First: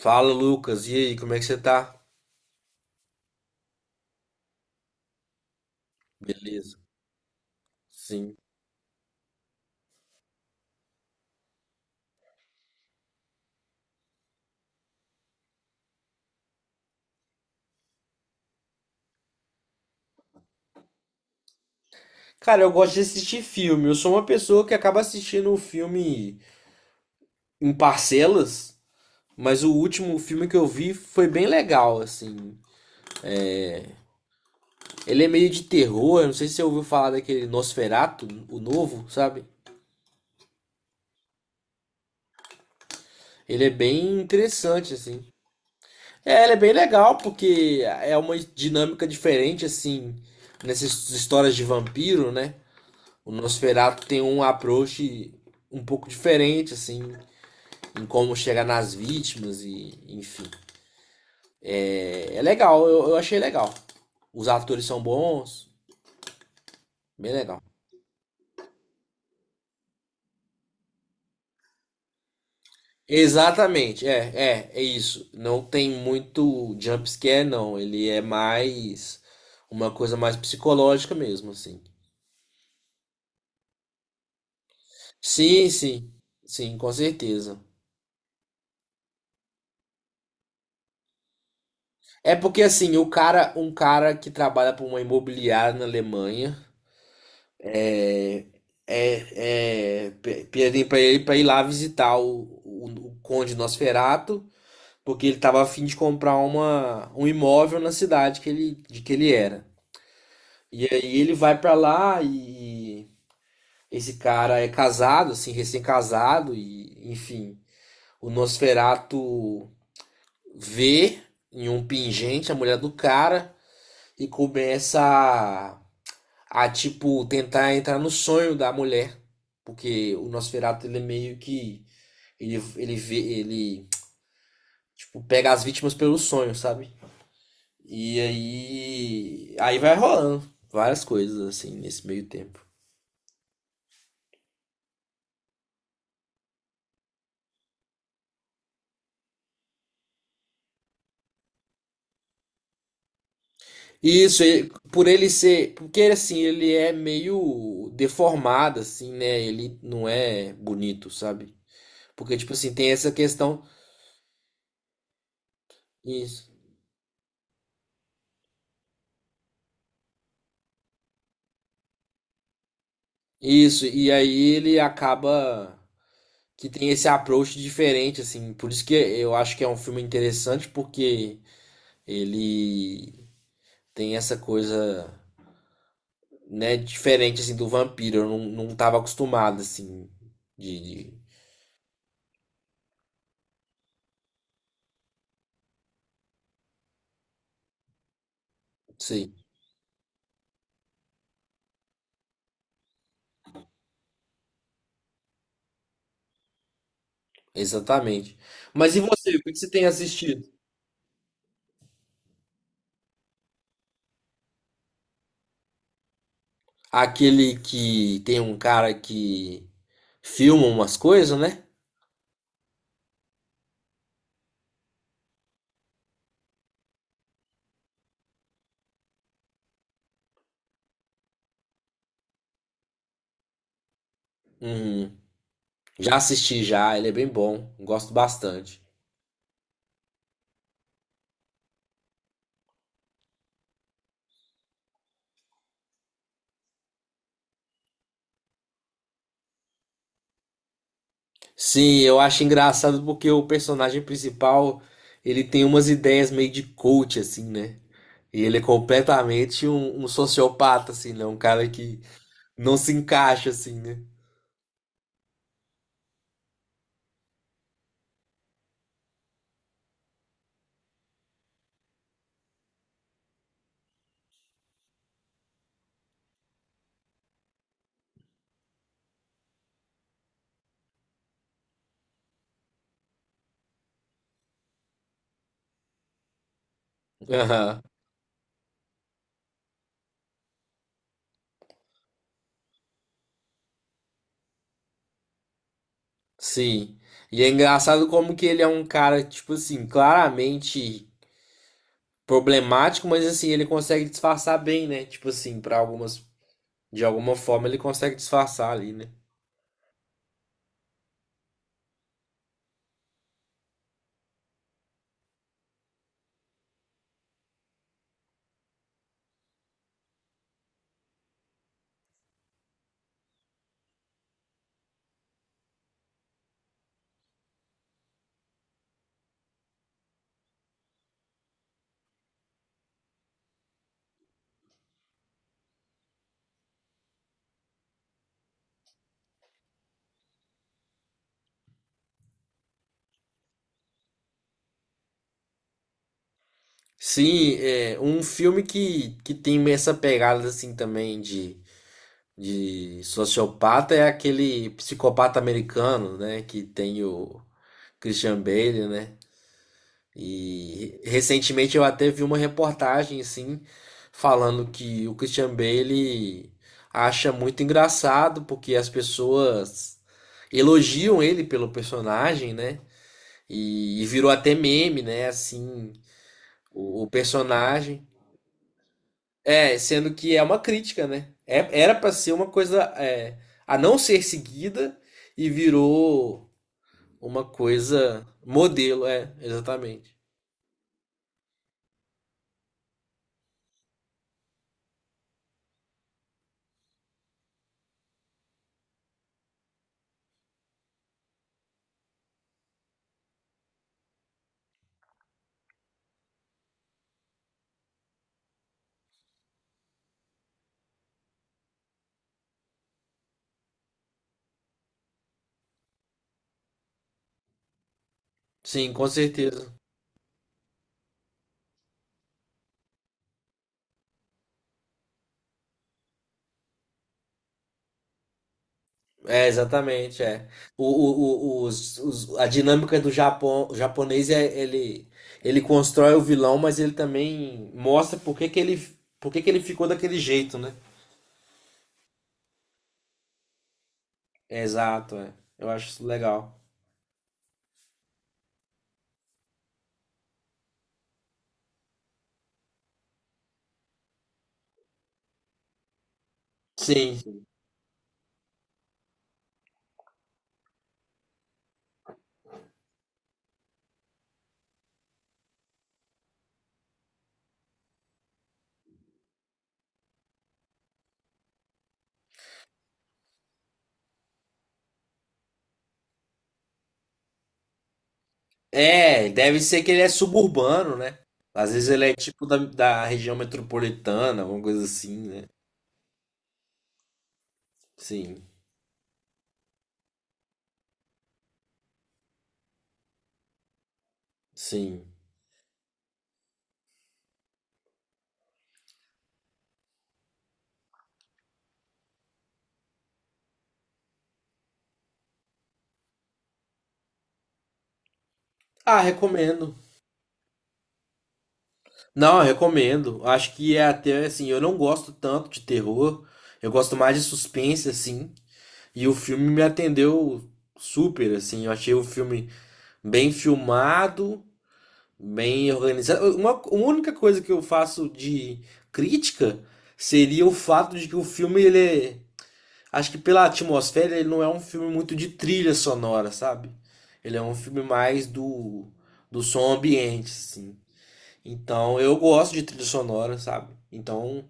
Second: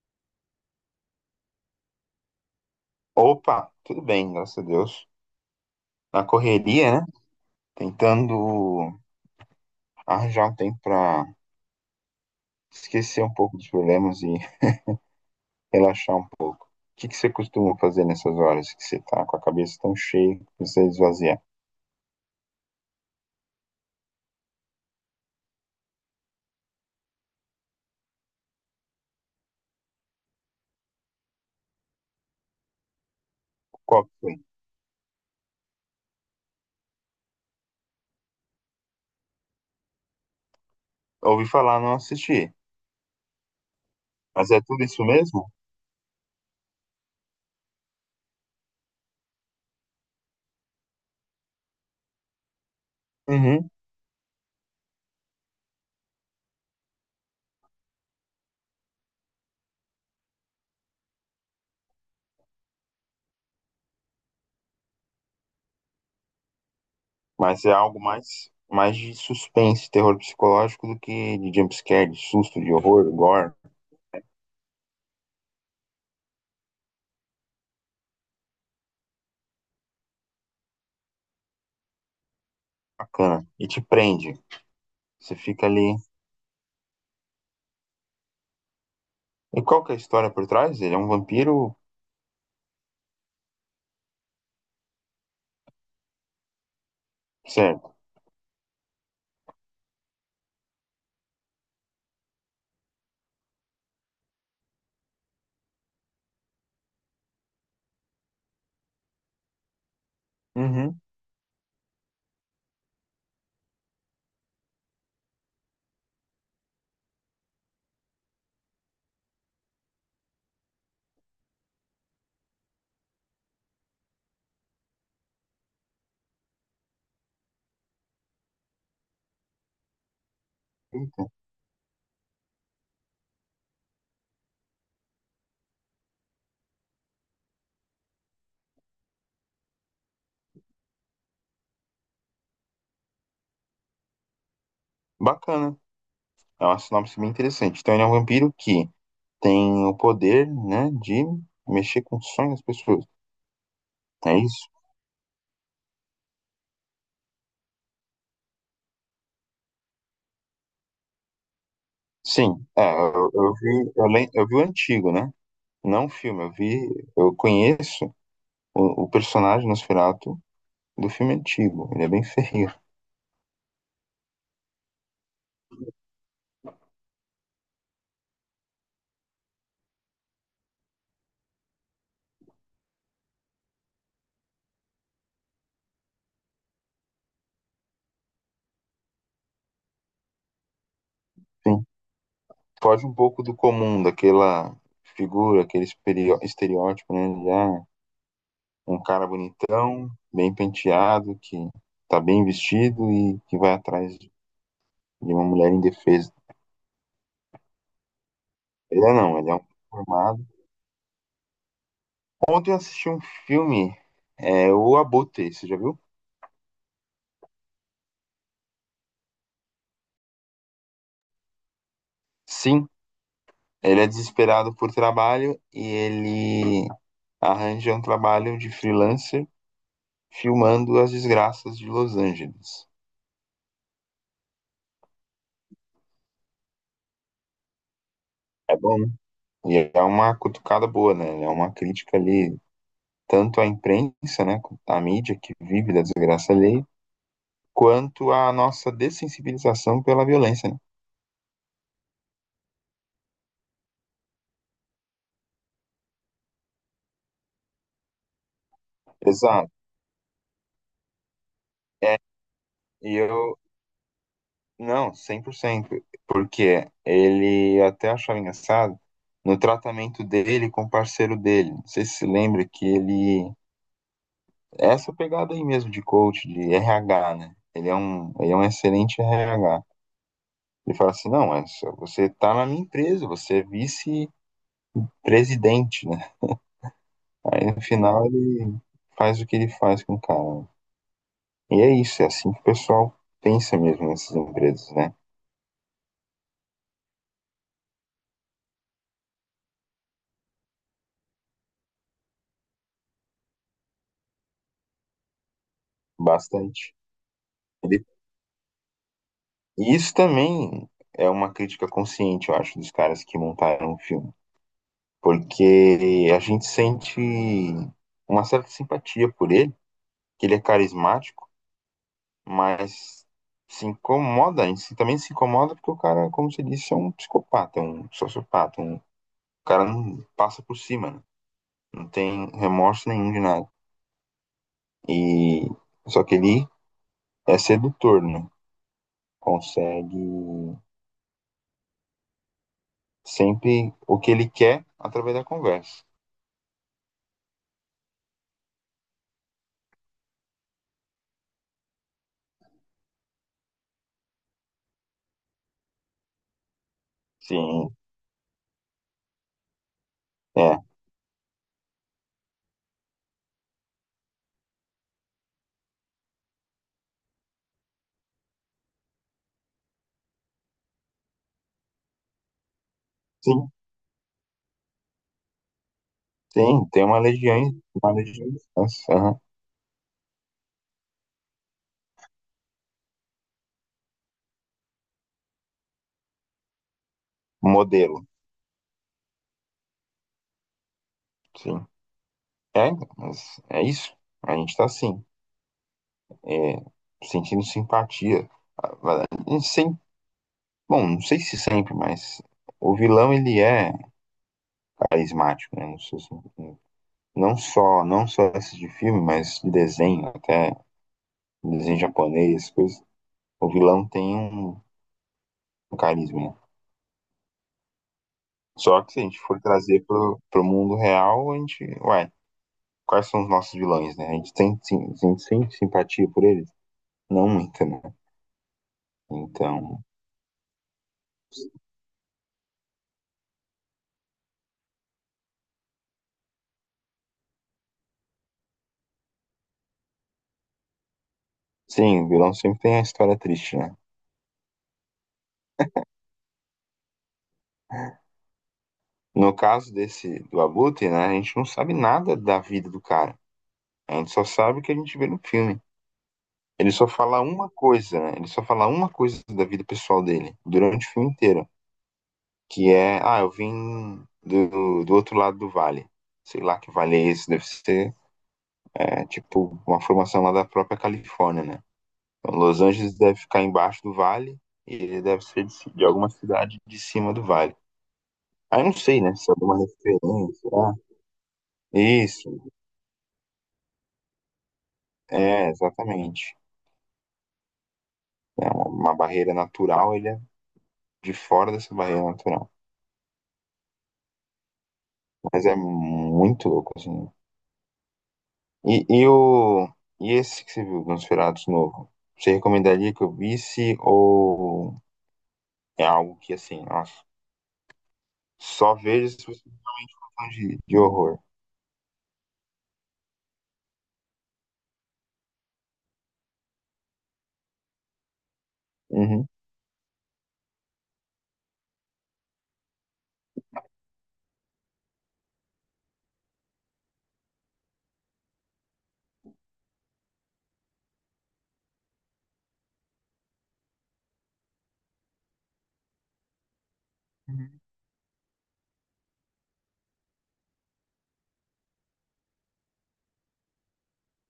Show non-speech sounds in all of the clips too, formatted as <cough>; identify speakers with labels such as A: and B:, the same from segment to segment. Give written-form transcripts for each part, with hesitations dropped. A: Fala, Lucas. E aí, como é que você tá?
B: Opa, tudo bem, graças a Deus. Na
A: Beleza.
B: correria, né?
A: Sim.
B: Tentando arranjar um tempo pra esquecer um pouco dos problemas e <laughs> relaxar um pouco. O que você costuma fazer nessas horas que você tá com a cabeça tão cheia, que você esvazia?
A: Cara, eu gosto de assistir filme. Eu sou uma pessoa que acaba assistindo o filme em parcelas, mas o último filme que eu vi foi bem legal, assim.
B: Qual que foi?
A: Ele é meio de terror, eu não sei se você ouviu falar daquele Nosferatu, o novo, sabe?
B: Ouvi falar, não assisti.
A: Ele é bem
B: Mas é tudo
A: interessante,
B: isso
A: assim.
B: mesmo?
A: É, ele é bem legal porque é uma dinâmica diferente, assim, nessas histórias de vampiro, né? O
B: Uhum.
A: Nosferatu tem um approach um pouco diferente, assim, em como chegar nas vítimas e, enfim. É, é legal, eu achei legal. Os atores são bons, bem legal.
B: Mas é algo mais de suspense, terror psicológico do que de jumpscare, de susto, de horror, gore.
A: Exatamente, é, é, é isso. Não tem muito jump scare, não. Ele é mais uma coisa mais psicológica mesmo, assim.
B: Bacana. E te prende. Você fica
A: Sim,
B: ali.
A: sim, sim, com certeza.
B: E qual que é a história por trás? Ele é um vampiro?
A: É porque assim, o cara, um cara que trabalha para uma imobiliária na Alemanha.
B: Certo.
A: Pedi pra ele pra ir lá visitar o Conde Nosferato, porque ele estava a fim de comprar um imóvel na cidade que de que ele era. E
B: Uhum.
A: aí ele vai para lá e esse cara é casado, assim, recém-casado, e enfim, o Nosferato vê em um pingente a mulher do cara e começa a tipo tentar entrar no sonho da mulher, porque o Nosferatu ele é
B: Eita.
A: meio que ele vê, ele tipo pega as vítimas pelo sonho, sabe? E aí vai rolando várias coisas assim nesse meio tempo.
B: Bacana. É uma sinopse bem interessante. Então, ele é um vampiro que tem o poder, né, de mexer com os sonhos das pessoas.
A: E
B: É
A: isso,
B: isso?
A: por ele ser, porque assim, ele é meio deformado assim, né? Ele não é bonito, sabe? Porque tipo
B: Sim.
A: assim,
B: É,
A: tem essa
B: eu
A: questão.
B: vi, eu vi o antigo, né? Não o filme.
A: Isso.
B: Eu vi, eu conheço o personagem Nosferatu do filme antigo. Ele é bem feio.
A: Isso, e aí ele acaba que tem esse approach diferente, assim. Por isso que eu acho que é um filme interessante, porque ele tem essa coisa, né, diferente, assim, do vampiro. Eu não, não tava acostumado, assim, de... de...
B: Sim. Foge um pouco do comum, daquela figura, aquele estereótipo, né? De, ah, um cara
A: Sim,
B: bonitão, bem penteado, que tá bem vestido e que vai atrás de uma mulher indefesa.
A: exatamente. Mas e
B: Ele é
A: você,
B: não,
A: o
B: ele
A: que
B: é
A: que
B: um
A: você tem
B: formado.
A: assistido?
B: Ontem eu assisti um filme, é, O Abutre, você já viu?
A: Aquele que tem um cara que filma umas coisas, né?
B: Sim, ele é desesperado por trabalho e ele arranja um trabalho de freelancer filmando as desgraças de Los Angeles.
A: Uhum. Já assisti já, ele é bem bom, gosto
B: É
A: bastante.
B: bom, né? E é uma cutucada boa, né? É uma crítica ali, tanto à imprensa, né, à mídia que vive da desgraça alheia, quanto à nossa dessensibilização pela violência, né?
A: Sim, eu acho engraçado porque o personagem principal, ele tem umas ideias meio de coach, assim, né? E ele é completamente
B: Exato.
A: um sociopata, assim, né? Um cara que
B: É,
A: não se
B: e
A: encaixa,
B: eu,
A: assim, né?
B: não, cem por cento. Porque ele eu até achava engraçado no tratamento dele com o parceiro dele. Não sei se se lembra que ele. Essa pegada aí mesmo de coach, de RH, né? Ele é um excelente RH. Ele fala assim: não, mas você tá na minha empresa, você é vice-presidente, né? Aí no
A: Aham,
B: final ele faz o que ele faz com o cara. E é isso, é assim que o pessoal pensa mesmo nessas empresas, né?
A: sim. E é engraçado como que ele é um cara, tipo assim, claramente problemático, mas assim, ele consegue disfarçar bem, né? Tipo assim, pra algumas,
B: Bastante.
A: de alguma forma ele consegue disfarçar ali, né?
B: E isso também é uma crítica consciente, eu acho, dos caras que montaram o filme. Porque a gente sente uma certa simpatia por ele, que ele é carismático, mas se incomoda, a gente também se incomoda porque o cara, como você disse, é um psicopata, um sociopata, um o cara não passa por cima, né? Não tem remorso nenhum de nada. E só que ele é sedutor, né? Consegue sempre o que ele quer através da conversa.
A: Sim, é um filme que tem essa pegada, assim, também de sociopata é aquele psicopata americano, né? Que tem o
B: Sim.
A: Christian Bale, né?
B: É,
A: E recentemente eu até vi uma reportagem, assim, falando que o Christian Bale acha muito engraçado porque as pessoas elogiam ele pelo personagem, né?
B: sim,
A: E virou até meme, né? Assim,
B: sim, tem
A: o personagem.
B: uma legião de fãs. Aham.
A: É, sendo que é uma crítica, né? É- era pra ser uma coisa é, a não ser seguida e virou uma
B: Um modelo,
A: coisa modelo, é, exatamente.
B: sim. É, mas é isso. A gente tá assim, é, sentindo simpatia. A- a gente bom, não sei se sempre, mas o vilão ele é carismático, né? Não sei se- Não só, não só esse de filme, mas de desenho, até desenho japonês, coisas. O vilão tem um, um carisma, né?
A: Sim,
B: Só
A: com
B: que se a gente for
A: certeza.
B: trazer pro mundo real, a gente, ué, quais são os nossos vilões, né? A gente tem, sim, a gente sente simpatia por eles? Não muita, né?
A: É,
B: Então,
A: exatamente, é. A dinâmica do Japão, o japonês é ele constrói o vilão, mas ele também mostra por que que ele ficou daquele jeito, né?
B: sim, o vilão sempre tem a história triste, né?
A: Exato, é. Eu acho isso legal.
B: No caso desse do Abutre, né, a gente não sabe nada da vida do cara. A gente só sabe o que a gente vê no filme. Ele só fala
A: Sim.
B: uma coisa, né? Ele só fala uma coisa da vida pessoal dele durante o filme inteiro, que é, ah, eu vim do outro lado do vale. Sei lá que vale é esse, deve ser, é, tipo, uma formação lá da própria Califórnia, né? Então, Los Angeles deve ficar embaixo do vale e ele deve ser de alguma cidade de cima do vale. Aí não sei,
A: É,
B: né? Se é
A: deve
B: alguma
A: ser que ele é
B: referência. Ah,
A: suburbano, né? Às vezes ele é tipo
B: isso,
A: da região metropolitana, alguma coisa assim, né?
B: é, exatamente.
A: Sim,
B: É uma barreira natural, ele é de fora dessa barreira natural.
A: sim.
B: Mas é muito louco, assim. E, e, o, e esse que você viu, Nosferatu novo? Você recomendaria que eu visse ou é algo que, assim, nossa, só
A: Ah,
B: vejo se você
A: recomendo.
B: for fã de horror?
A: Não, eu recomendo. Acho que é até assim, eu não gosto tanto de terror. Eu gosto mais de suspense, assim. E o filme
B: Uhum.
A: me atendeu super, assim. Eu achei o filme bem filmado, bem organizado. Uma, a única coisa que eu faço de crítica seria o fato de que o filme ele é. Acho que pela atmosfera ele não é um filme muito de trilha sonora, sabe? Ele é um
B: Uhum.
A: filme mais do som ambiente, assim. Então eu gosto de trilha sonora, sabe? Então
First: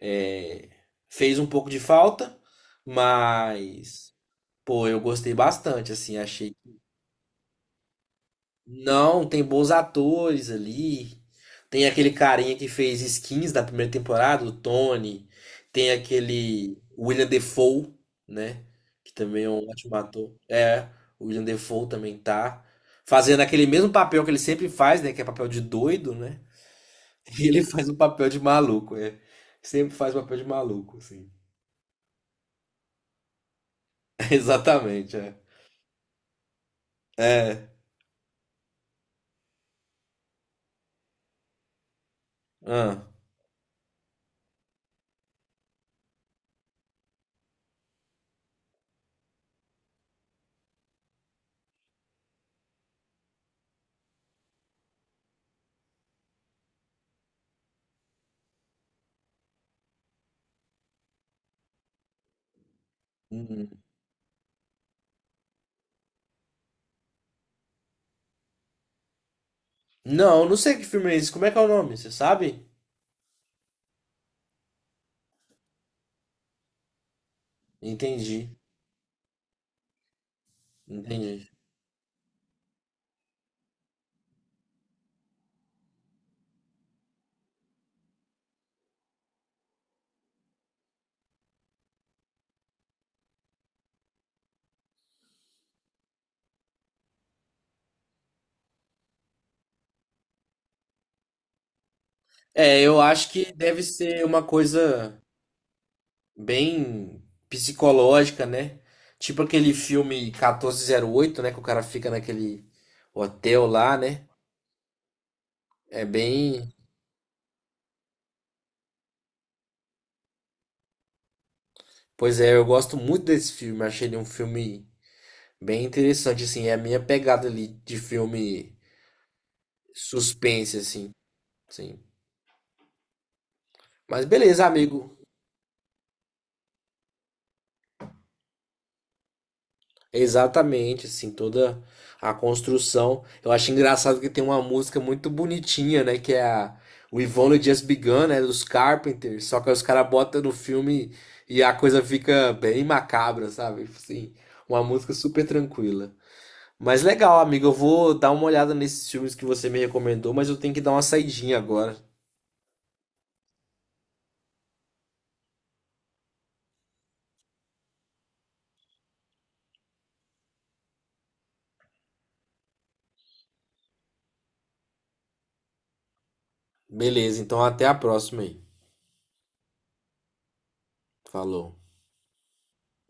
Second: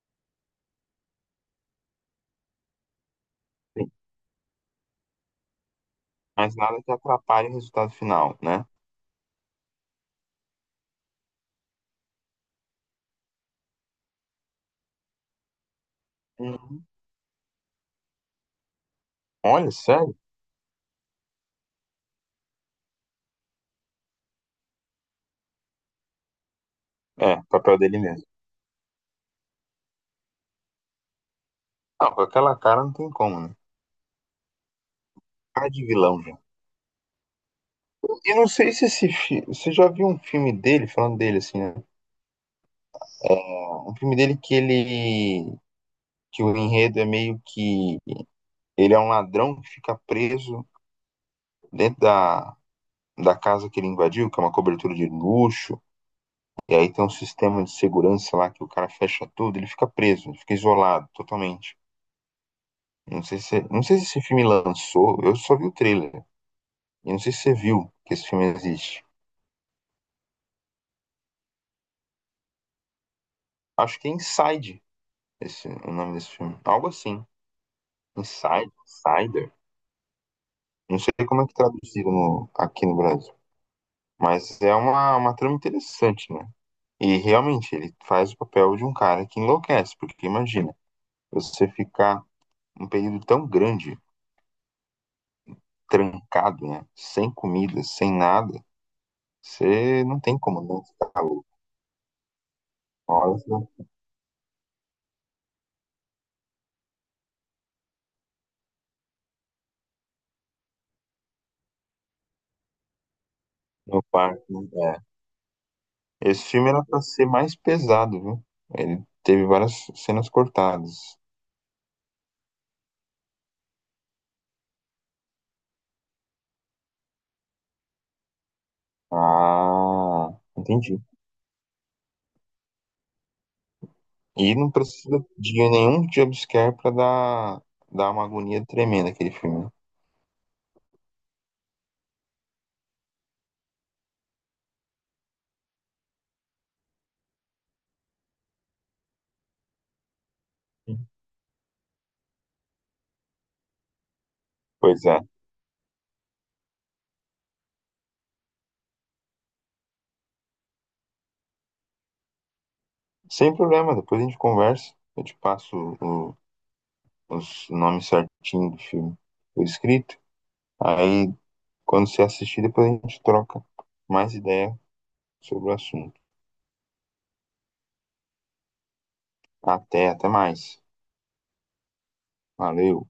A: é, fez um pouco de falta, mas pô, eu gostei bastante, assim, achei.
B: Mas nada que atrapalhe o resultado final, né?
A: Não, tem bons atores ali. Tem aquele carinha que fez Skins da primeira temporada, o Tony. Tem aquele
B: Uhum.
A: William Defoe, né? Que também é um
B: Olha,
A: ótimo
B: sério?
A: ator. É, o William Defoe também tá. Fazendo aquele mesmo papel que ele sempre faz, né? Que é papel de doido, né? <laughs>
B: É,
A: E ele
B: papel
A: faz um
B: dele mesmo.
A: papel de maluco, é. Sempre faz papel de maluco, assim.
B: Não, com aquela cara não tem como, né?
A: <laughs> Exatamente, é.
B: Cara de vilão já.
A: É.
B: Eu não sei se esse você já viu um filme dele, falando dele assim, né?
A: Ah.
B: Um filme dele que ele que o enredo é meio que ele é um ladrão que fica preso dentro da casa que ele invadiu, que é uma cobertura de luxo, e aí tem um sistema de segurança lá que o cara fecha tudo, ele fica preso, ele fica isolado totalmente.
A: Uhum.
B: Não sei se esse filme lançou, eu só vi o trailer. E não sei se você viu que esse filme existe.
A: Não, não sei que filme é esse. Como é que é o nome? Você sabe?
B: Acho que é Inside, esse, o nome desse filme. Algo assim.
A: Entendi.
B: Inside, Insider. Não sei como é
A: Entendi.
B: que traduziram aqui no Brasil. Mas é uma trama interessante, né? E realmente, ele faz o papel de um cara que enlouquece, porque imagina, você ficar um período tão grande, trancado, né? Sem comida, sem nada, você não tem como não ficar louco.
A: É, eu
B: Uma
A: acho
B: hora
A: que
B: tá
A: deve ser uma coisa bem psicológica, né? Tipo aquele filme 1408, né? Que o cara fica naquele hotel lá,
B: no
A: né?
B: parque, né? É.
A: É
B: Esse filme
A: bem.
B: era pra ser mais pesado, viu? Ele teve várias cenas cortadas.
A: Pois é, eu gosto muito desse filme. Achei ele um filme bem interessante, assim. É a minha pegada ali de filme
B: Ah,
A: suspense,
B: entendi.
A: assim. Sim. Mas
B: E
A: beleza,
B: não
A: amigo.
B: precisa de nenhum jumpscare pra dar uma agonia tremenda aquele filme. Né?
A: Exatamente, assim, toda a construção. Eu acho engraçado que tem uma música muito bonitinha, né? Que é a We've Only Just Begun, né? Dos Carpenters. Só que aí os caras botam no
B: Sim.
A: filme e a coisa fica bem macabra, sabe? Assim, uma
B: Pois
A: música
B: é.
A: super tranquila. Mas legal, amigo. Eu vou dar uma olhada nesses filmes que você me recomendou, mas eu tenho que dar uma saidinha agora.
B: Sem problema, depois a gente conversa. Eu te passo o, os nomes certinhos do filme por escrito. Aí, quando você assistir, depois a gente troca mais ideia sobre o assunto.
A: Beleza, então até a próxima aí.
B: Até, até mais.
A: Falou.
B: Valeu.